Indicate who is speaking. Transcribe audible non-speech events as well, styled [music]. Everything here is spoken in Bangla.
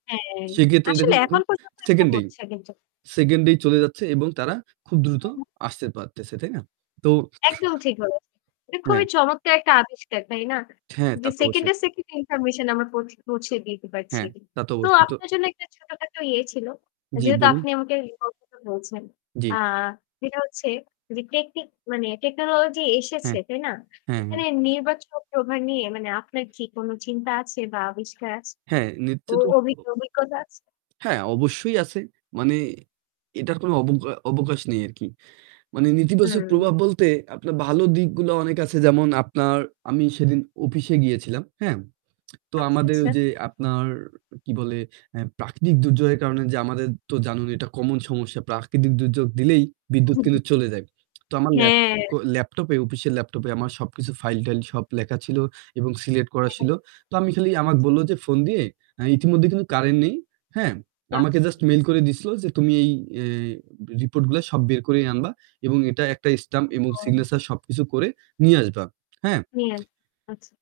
Speaker 1: হ্যাঁ
Speaker 2: সেক্ষেত্রে দেখুন
Speaker 1: আসলেই
Speaker 2: এখন
Speaker 1: এখন পর্যন্ত এটা
Speaker 2: সেকেন্ডেই,
Speaker 1: হচ্ছে কিন্তু।
Speaker 2: সেকেন্ডেই চলে যাচ্ছে এবং তারা খুব দ্রুত আসতে পারতেছে, তাই না? তো
Speaker 1: একদম ঠিক বলেছেন। এটা
Speaker 2: হ্যাঁ।
Speaker 1: খুবই চমৎকার একটা আবিষ্কার তাই না?
Speaker 2: হ্যাঁ, তা
Speaker 1: যে
Speaker 2: তো অবশ্যই।
Speaker 1: সেকেন্ডে, সেকেন্ডে ইনফরমেশন আমার পৌঁ পৌঁছে দিতে পারছি।
Speaker 2: হ্যাঁ, তা তো
Speaker 1: তো
Speaker 2: অবশ্যই তো
Speaker 1: আপনার জন্য একটা ছোটখাটো ইয়ে ছিল
Speaker 2: জী
Speaker 1: যেহেতু
Speaker 2: বলুন।
Speaker 1: আপনি আমাকে information বলছেন।
Speaker 2: জ্বি।
Speaker 1: আ যেটা হচ্ছে টেকনিক মানে টেকনোলজি এসেছে
Speaker 2: হ্যাঁ।
Speaker 1: তাই না?
Speaker 2: হ্যাঁ, হ্যাঁ।
Speaker 1: এখানে নির্বাচক প্রভার নিয়ে মানে আপনার কি কোনো চিন্তা আছে বা আবিষ্কার আছে?
Speaker 2: হ্যাঁ, নিত্য
Speaker 1: অ
Speaker 2: তো
Speaker 1: অভি
Speaker 2: [unintelligible]
Speaker 1: অভিজ্ঞতা আছে?
Speaker 2: হ্যাঁ অবশ্যই আছে। মানে এটার কোনো অবগ অবকাশ নেই আরকি। মানে নেতিবাচক
Speaker 1: হুম।
Speaker 2: প্রভাব বলতে আপনার ভালো দিকগুলো অনেক আছে যেমন আপনার আমি সেদিন অফিসে গিয়েছিলাম। হ্যাঁ? [smacks lips] তো
Speaker 1: আচ্ছা
Speaker 2: আমাদের
Speaker 1: আচ্ছা।
Speaker 2: যে আপনার কি বলে অ্যা প্রাকৃতিক দুর্যোগের কারণে যে আমাদের তো জানুন এটা common সমস্যা। প্রাকৃতিক দুর্যোগ দিলেই
Speaker 1: উহ
Speaker 2: বিদ্যুৎ কিন্তু
Speaker 1: হু।
Speaker 2: চলে যায়। [smacks lips] তো আমার ল্যাপ
Speaker 1: হ্যাঁ।
Speaker 2: ল্যাপটপে অফিসিয়াল ল্যাপটপে আমার সবকিছু ফাইল-টাইল সব লেখা ছিল এবং সিলেক্ট করা
Speaker 1: হ্যাঁ,
Speaker 2: ছিল।
Speaker 1: হ্যাঁ।
Speaker 2: তো আমি খালি আমার বলল যে ফোন দিয়ে ইতিমধ্যে কিন্তু কারেন্ট নেই। হ্যাঁ, আমাকে জাস্ট
Speaker 1: যাচ্ছে।
Speaker 2: মেইল করে দিছিল যে "তুমি এই অ্যা রিপোর্ট গুলো সব বের করে আনবা। এবং এটা একটা স্ট্যাম্প এবং
Speaker 1: ওহ!
Speaker 2: সিগনেচার সবকিছু করে নিয়ে আসবা। হ্যাঁ?"
Speaker 1: হ্যাঁ, আচ্ছা।